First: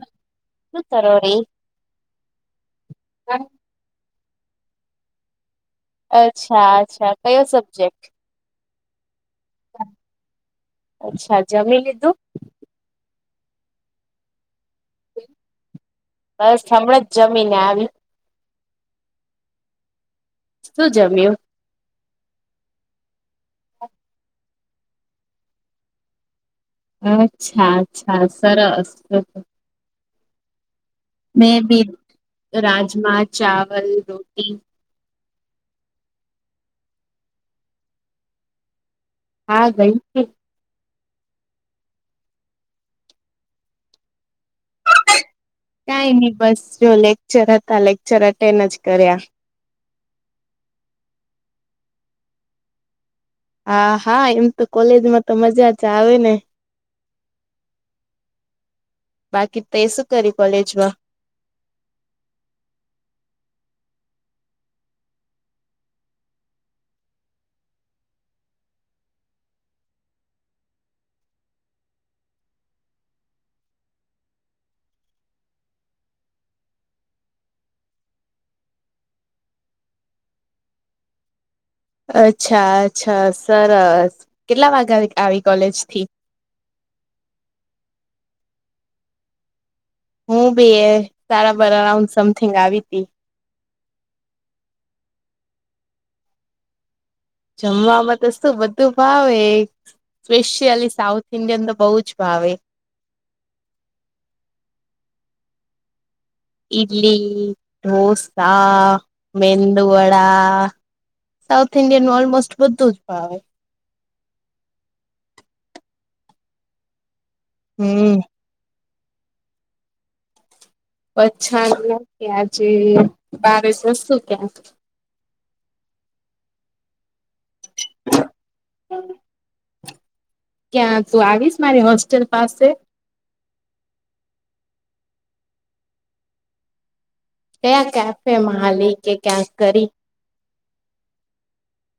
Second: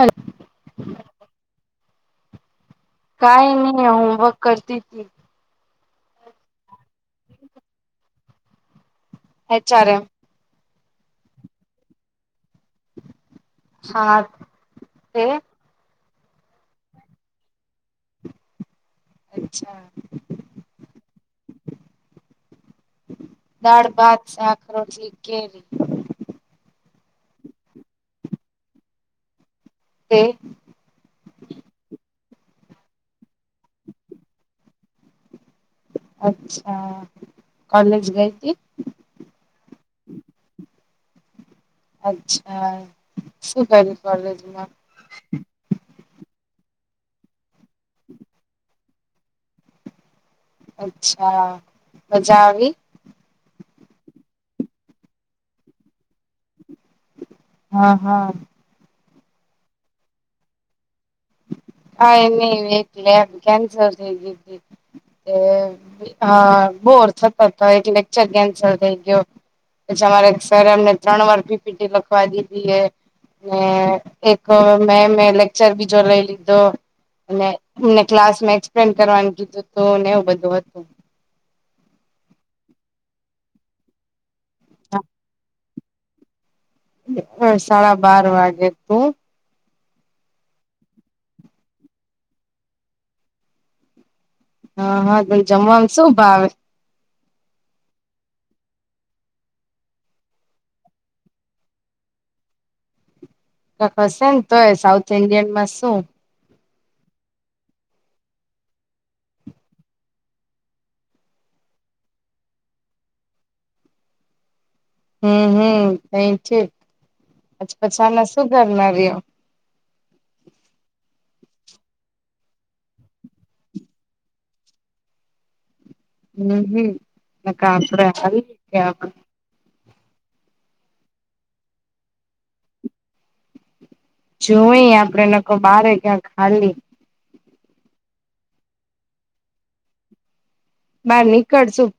હ શું તરો કઈ નહી હોમવર્ક કરતી હતી અચ્છા અચ્છા કયો સબ્જેક્ટ હચઆર એમ અચ્છા જમી લીધું હા તે બસ હમણાં જ જમી ને આવી અચ્છા શું જમ્યું દાળ ભાત સાખરોલી કેરી અચ્છા અચ્છા સરસ તે મેં બી રાજમાગ ચાવલ રોટી અચ્છા કોલેજ ગઈ હતીથી હા ગય અચ્છા શું કર્યું કોલેજમાં કઈ નહી બસ જો લેક્ચર હતા લેક્ચર એટેન્ડ જ કર્યા અચ્છા મજા આવી હા હા એમ તો કોલેજમાં તો મજા જ આવે ને હા હા બાકી તે શું કરી કોલેજમાં હા એ ન એટલે એમ કેન્સલ થઈ ગીધી હા બોર સત એક લેકચર કેન્સલ થઈ ગયો પછી અમારે સર એમને ત્રણ વાર પીપીટી લખવા દીધી એ એક મે મે લેક્ચર બીજો લઈ લી તો મેં ક્લાસ એક્સપ્લેન કરવાનું કીધું હતું એવું બધું હતું [unintelligible] અચ્છા અચ્છા સરસ કેટલા વાગ્યા આવી કોલેજથી અ સાડા બાર વાગે તું હું બી એ સારા બાર અરાઉન્ડ સમથિંગ આવી ત હા હા પણ જમવાનું શું ભાવે જમવાવામાં તો શું બધું ભાવે સ્પેશિયલી સાઉથ ઇન્ડિયન તો બહુ જ ભાવે હશે ને તોય સાઉથ ઈન્ડિયન માં શું ઇદલી દોસા મેંદ વડા સાઉથ ઇન્ડિયાનમાં ઓલમોસ્ટ બધુંત્ ભાવય હમ હમ એ ઠીક પછી પછી હમ આના શું કર ના રહ [unintelligible] પછા કેજે બાવસ શું ક્યાં હમ હમ ક ક્યાં તું આવીશ મારી હોસ્ટેલ પાસે જોઈ આપડે નખ બારે ક્યાં ખાલી કયા કેફેમાંાલી કે ક્યાંક કરી બાર નીકળશું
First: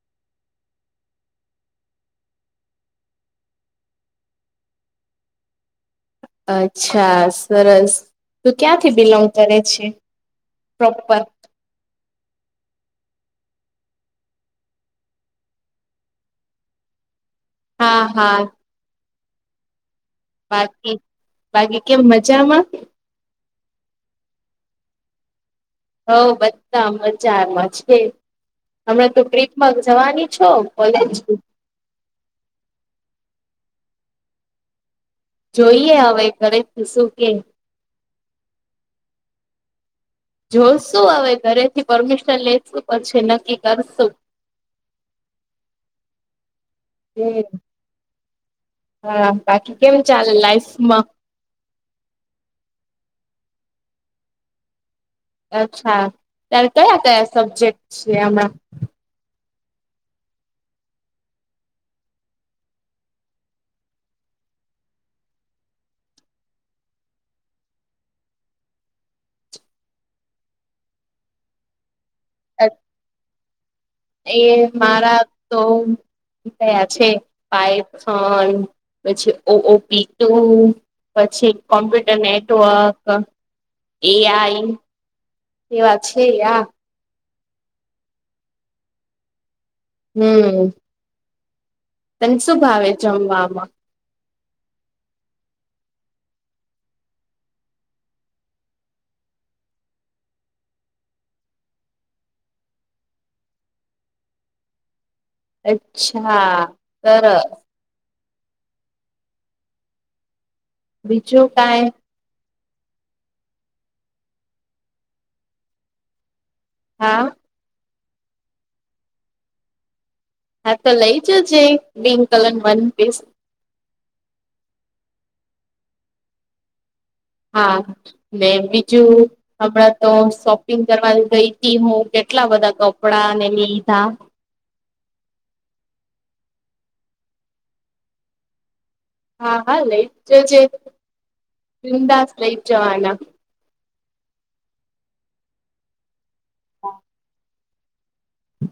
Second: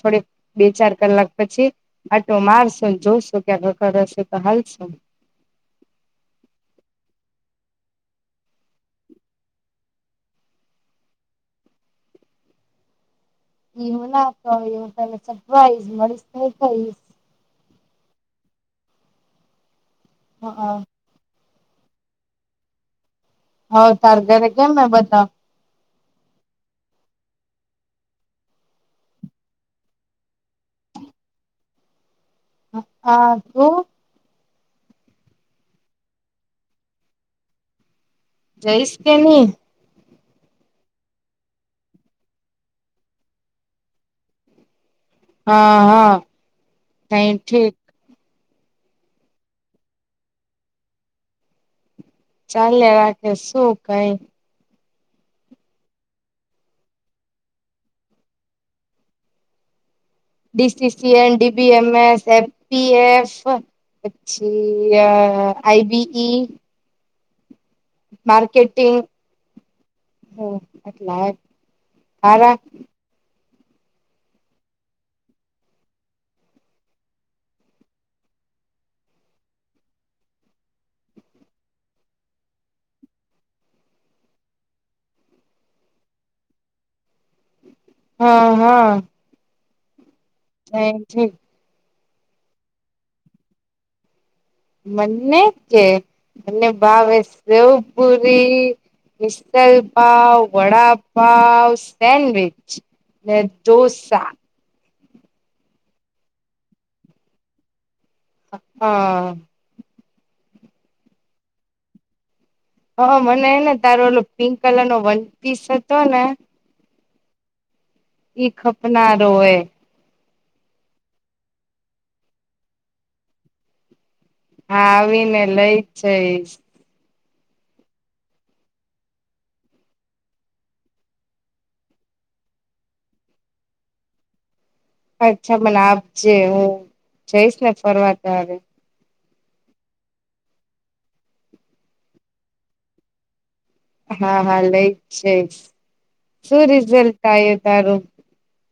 થોડીક બે ચાર કલાક પછી આટો મારશો જોશો ક્યાંક ખખર હશે તો હાલશે [unintelligible] [unintelligible] અચ્છા સરસ તું ક્યાંથી બિલોંગ કરે છે પ્રોપર એવું નાતો એ તને સરપ્રાઈઝ મળીશ ન કઈશ હા હા હા બાકી બાકી કેમ મજામાં હવ સાર ઘરે કેમ બધા હઉ બધા બજારમાં છે હમણા તો ટ્રીપમાં જવાની છો કોલેજ હ તોું જોઈએ હવે ઘરે શું કે જયસ કે ન જોશું હવે ઘરેથી પરમિશન લેેશું પછી નક્કી કરશું હા હા સાઈ હમ ઠીક હા બાકી કેમ ચાલે લાાઈફમાં ચલે રાખે શું કઈ અચ્છા ત્યારે કયા કયા સબ્જેક્ટ છે હણા ડીસીસીએન ડીબી એમ એસ એફપીએફ પછી આઈ બી ઈ માર્કેટિંગ હ એટલા હારા એ મારા તો કયા છે પઇફન પછી ઓ ઓપી ટુ પછી કોમ્પ્યુટર નેટવર્ક એઆઈ એ વાત છે આ હા હા હમ એ જ તને શું ભાવે જમવામાં મને છે મને ભાવે સેવ પૂરી મિસલ પાવ, વડાપાવ, સેન્ડવીચ, ને ઢોસા અચ્છા સરસ હા બીજું કાઈ હા મને હેને તારુ ઓલું પિંક કલરનો વન પીસ હતો ને હા ઈ ખપનારો હોય હા તો લઈ જજે પિન્ક કલર વન પીસ હા આવી ને લઈ જ જઈશ હા ને બીજું હમણાં તો શોપિંગ કરવાની ગઈ હતી હું કે કેટલા બધા કપડા ને લીધા અચ્છા મને આપજે હું જઈશ ને ફરવા ત્યારે હા હા લઈ જજે બિન્દાસ લઈ જ જવાના હા હા લઈ જઈશ શું રિઝલ્ટ આવ્યો તારું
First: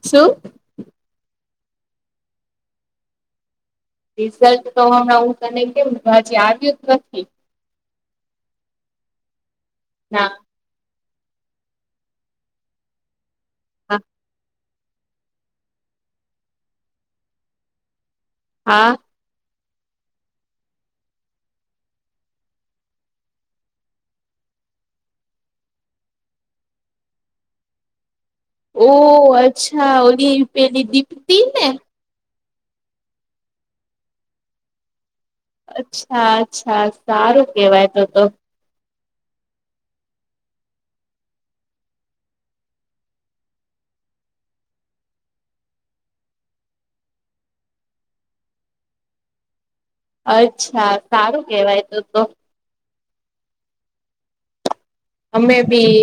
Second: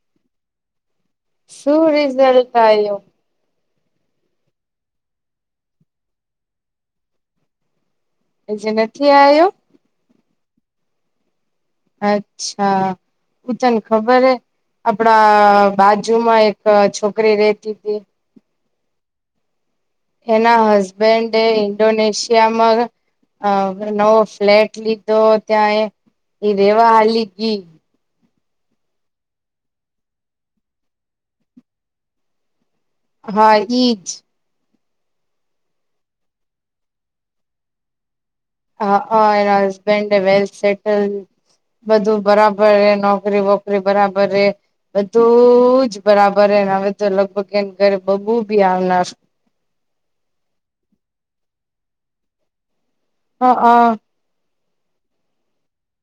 શું શું રિઝલ્ટ આવ્યુ રિઝલ્ટ તો હમણાં હું તને કેમ હજી આવ્યું જ નથી હજી નથી આવ્યુ ના અચ્છા હુ તને હા ખબરે આપડા બાજુમાં એક છોકરી રેતી હતી હા એના હસબેન્ડ એ ઇન્ડોનેશિયામાં હ નવો ફ્લેટ લીધો ત્યાં એ એ રેવા હાલી ગી ઓ અચ્છા ઓલી પેલી દીપતી ને હા ઈજ અચ્છા અચ્છા સારું કેવાય તો તો હઅ એના હસબેન્ડે વેલ સેટલ બધું બરાબર રે નોકરી વોકરી બરાબર રે બધું જ બરાબરને હવે તો લગભગ એને ઘરે બબું બી આવનાર અચ્છા સારું કેવાય તો તો હ અ અમે બી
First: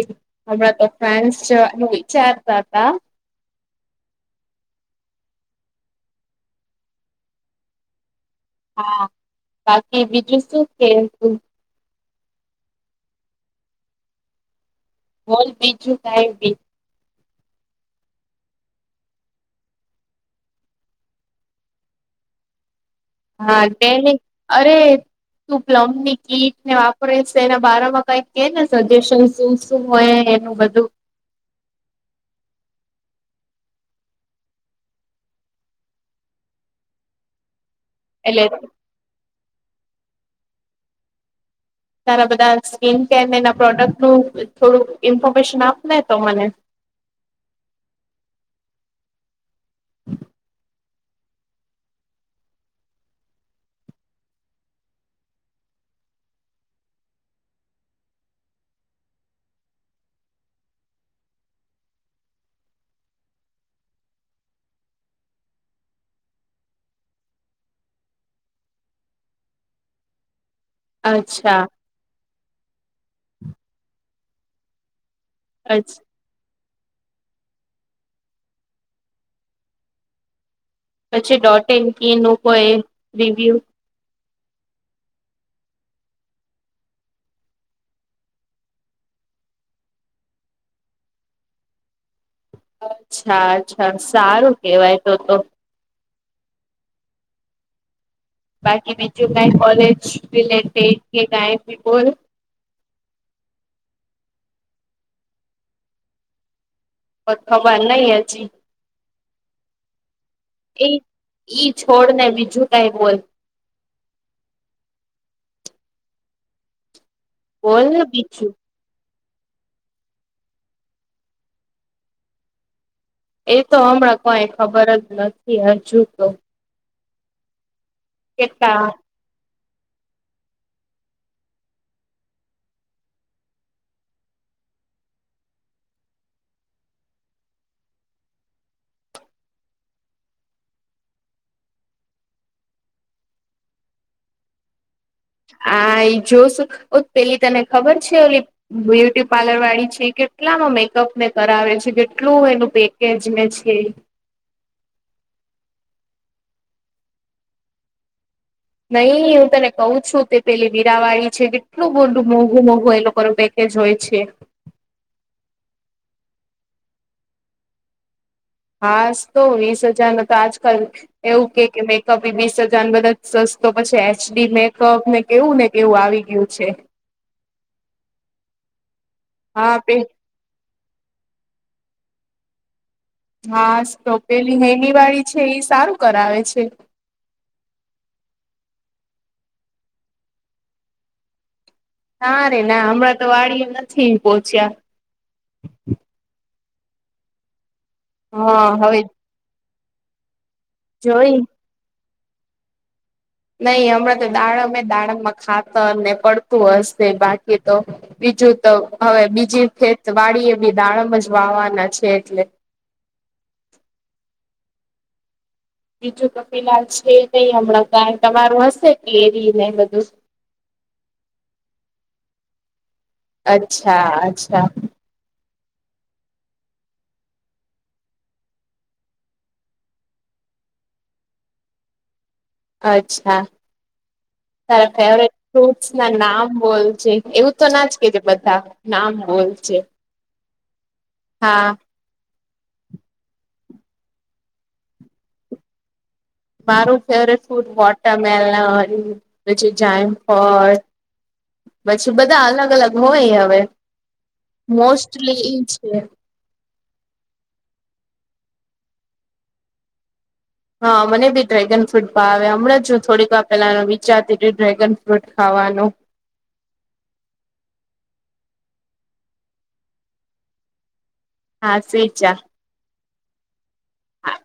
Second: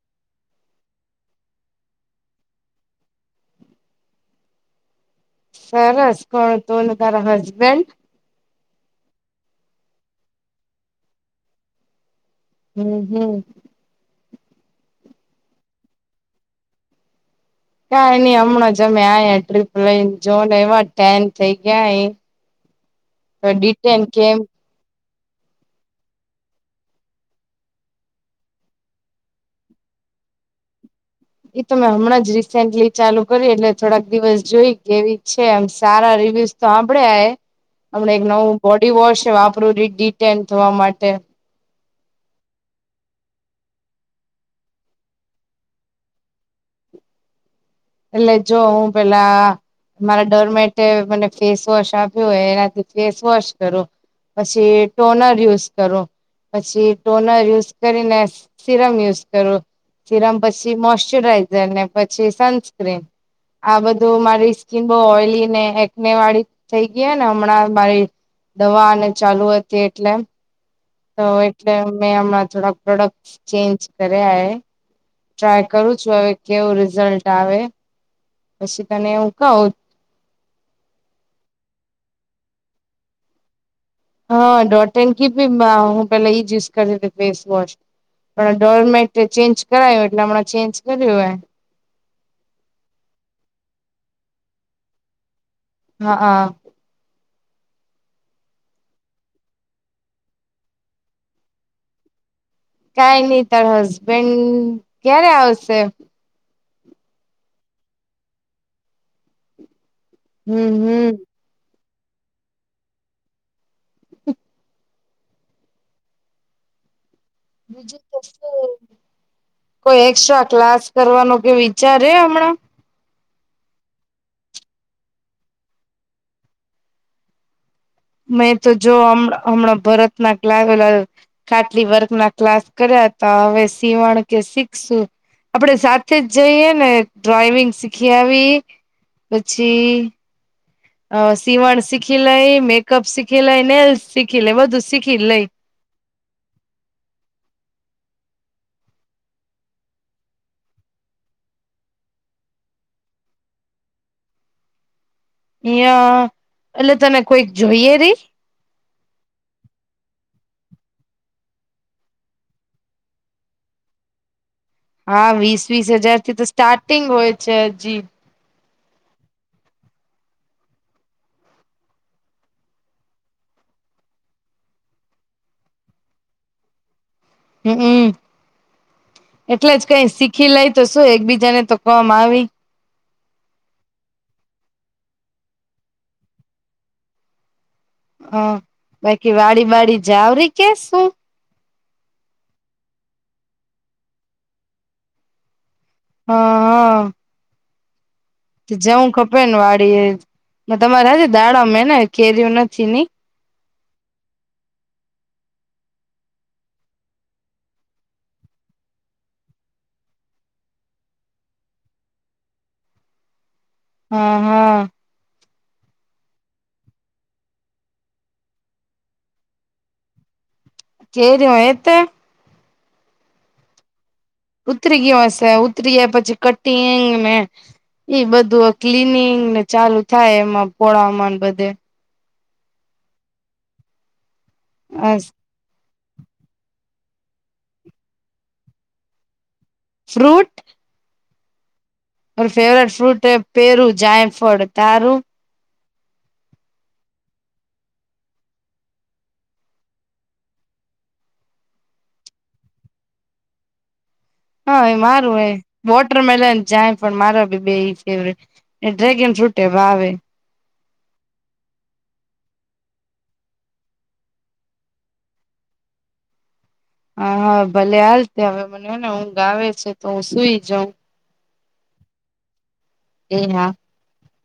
હમણાં તો ફેન્સ જવાનું વિચારતા હતા સરસ કોણ તું ને તારા હસબેન્ડ હા બાકી બીજું શું કેવું હમ હમ બોલ બીજું કાય બી કાઈ નઈ હમણાં જ અમે આ ટ્રીપ લઈને જોને એમા ટેન થઈ ગયા એ તો હા ડિટેન તેણી કેમ અરે તું પ્લમબની કીટ ને વાપરી છે એના બારામાં કઈક કે ને સજેશન શું શું હોય એનું બધું એ તો મેં હમણાં જ રિસેન્ટલી ચાલુ કરી એટલે થોડાક દિવસ જોઈ કેવી છે એમ સારા રી તે દિવસ તો આપડે હમણે એક એટલે નવું બોડી વોશ વાપરું રિડીટેન થવા માટે તારા બધા સ્કીિન કેર ને એના પ્રોડક્ટનું થોડુંક ઈન્ફોર્મેશન આપ ને તો મને એટલે જો હું પેલા મારા ડરમેટ તે મને ફેસ વોશ આપ્યો હોય એનાથી ફેસ વોશ કરો પછી ટોનર યુઝ કરો પછી ટોનર યુઝ કરીને સીરમ યુઝ કરો સીરમ પછી મોશચરાઈઝર ને પછી સનસ્ક્રીન આ બધું મારી સ્કીિન બહુ ઓઈલી ને એકને વાળી થઈ ગઈ ને હમણાં મારી દવા અને ચાલુ હતી એટલે તો અચ્છા એટલે મેં હમણાં થોડા પ્રોડક્ટ ચેન્જ કર્યા એ ટ્રાય અચ્છા કરું છું હવે કેવું રિઝલ્ટ આવે પછી તને એવું કવ પછી ડોટ એન ક ન કોઈ રિવ્યુ હા ડોટન ભી હું પહેલા યુ કર ફેસ વશ પણ ડોરમેટે ચેન્જ કરાયું એટલે હમણાં ચેન્જ કર્યું હો અચ્છા અચ્છા સારું કેવાય તો તો હા હા બાકી બ જો ક કોલેજ રિલેટેડ કે ક બલ કઈ નઈ તાર હસબેન્ડ ક્યારે આવશે કો ખબર નહી હ જી હમ હમ ઈ છોડ ને બીજું કઈ બોલ બોલ બીજું ને તફ કોઈ એક્સ્ટ્રા ક્લાસ કરવાનો કે વિચારે હમણાં એ તો હમણાં કોઈ ખબર જ નથી હજુ તો મેં તો કેટલા જો હમણાં ભરતનાક લાવ્યો લાવ્યો ખાટલી વર્ગ ના ક્લાસ કર્યા હતા હવે સીવણ કે શીખશું આપણેે સાથે જ જઈએ ને ડ્રોઈવિંગ શીખી આવી પછી હ સીવણ શીખી લઈ મેકઅપ શીખી લાય ને શીખી લે બધું શીખી લઈ આ એ જોશું ઓ પેલી તને ખબર છે ઓલી બ્યુટી પાર્લર વાળી છે કેટલામાં મેકઅપ ને કરાવે છે કેટલું એનું પેકેજ છે અ એટલે તને કોઈક જોઈએ રહી નહી હું તને કઉ છું તે પેલી વીરાવાડીી છે કેટલું બડું મોઘું મોઘું એ લોકો પ જ હોય છે હા વીસ વીસ હજાર થી તો સ્ટાર્ટિંગ હોય છે હજી હા તો વીસ હજાર ન તો આજકાલ એવું કે મેકઅપ વીસ હજાર બધા સ તો પછી એચડી મેકઅપ ને કેવું ને કેવું આવી ગયું છે હમમ એટલે હા જ પે કઈ શીખી લાય તો શું એકબીજાને તો કોવામાં આવી હા ટોપેલી હૈમ વાળી છે એ સારું કરાવે છે હ બાકી વાડી વાડી જાવરી કે શું નાા રે ના હમણાં તો વાડી નથી પોહોચ્યા હા હા હા હવે જવું ખપે ને વાળી તમારે હજ જોઈ દાડામાં ને કેરીય નથી ની નહી હમણાં તો દાડમે દાડમમાં ખાતાને પડતું હશે બાકી તો બીજું તો હવે બીજી ખેત વાડી એ બી દાડમ જ વાવાના છે એટલે હા હા બીજું કફિલાલ છે નહી હમણાં કારણ તમારું હશે કે એ રને બધું કેરી એતા અચ્છા અચ્છા ઉતરીિકવાશે ઉતરીિયા પછી કટંગ મે ઈ બધું ક્લિનિંગને ચાલુ થાય એમાં પળામાન બધે અચ્છા તારું ફેવરિટ ના નામ બોલ છે એવું તો ના જ કે છે બધા નામ બોલ ફ્રૂટ હા ફેવરેટ ફ્રૂટ પેરું જાયફળ તારું મારું ફેવરેટ ફૂડ વોટરમેલન પછી જાયમફલ પછી બધા અલગ અલગ હોય હવે હા એ મારું મોસ્ટલી એ ઈ છે વોટરમેલન જાય પણ મારો બી બે ફેવરેટ એ ડ્રેગન ફ્રૂટ એ ભવેે હા મને બી ડ્રેગન ફ્રૂટ ભાવે હમણાં હું થોડીક વાર પેલા વિચારતી ડ્રેગન ફ્રૂટ ખાવા હનું હા હા ભલે હાલ ત હવે મને ને હું ગાવ છે તો હું સુઈ જાઉં હા સ્ેચા એ હા હા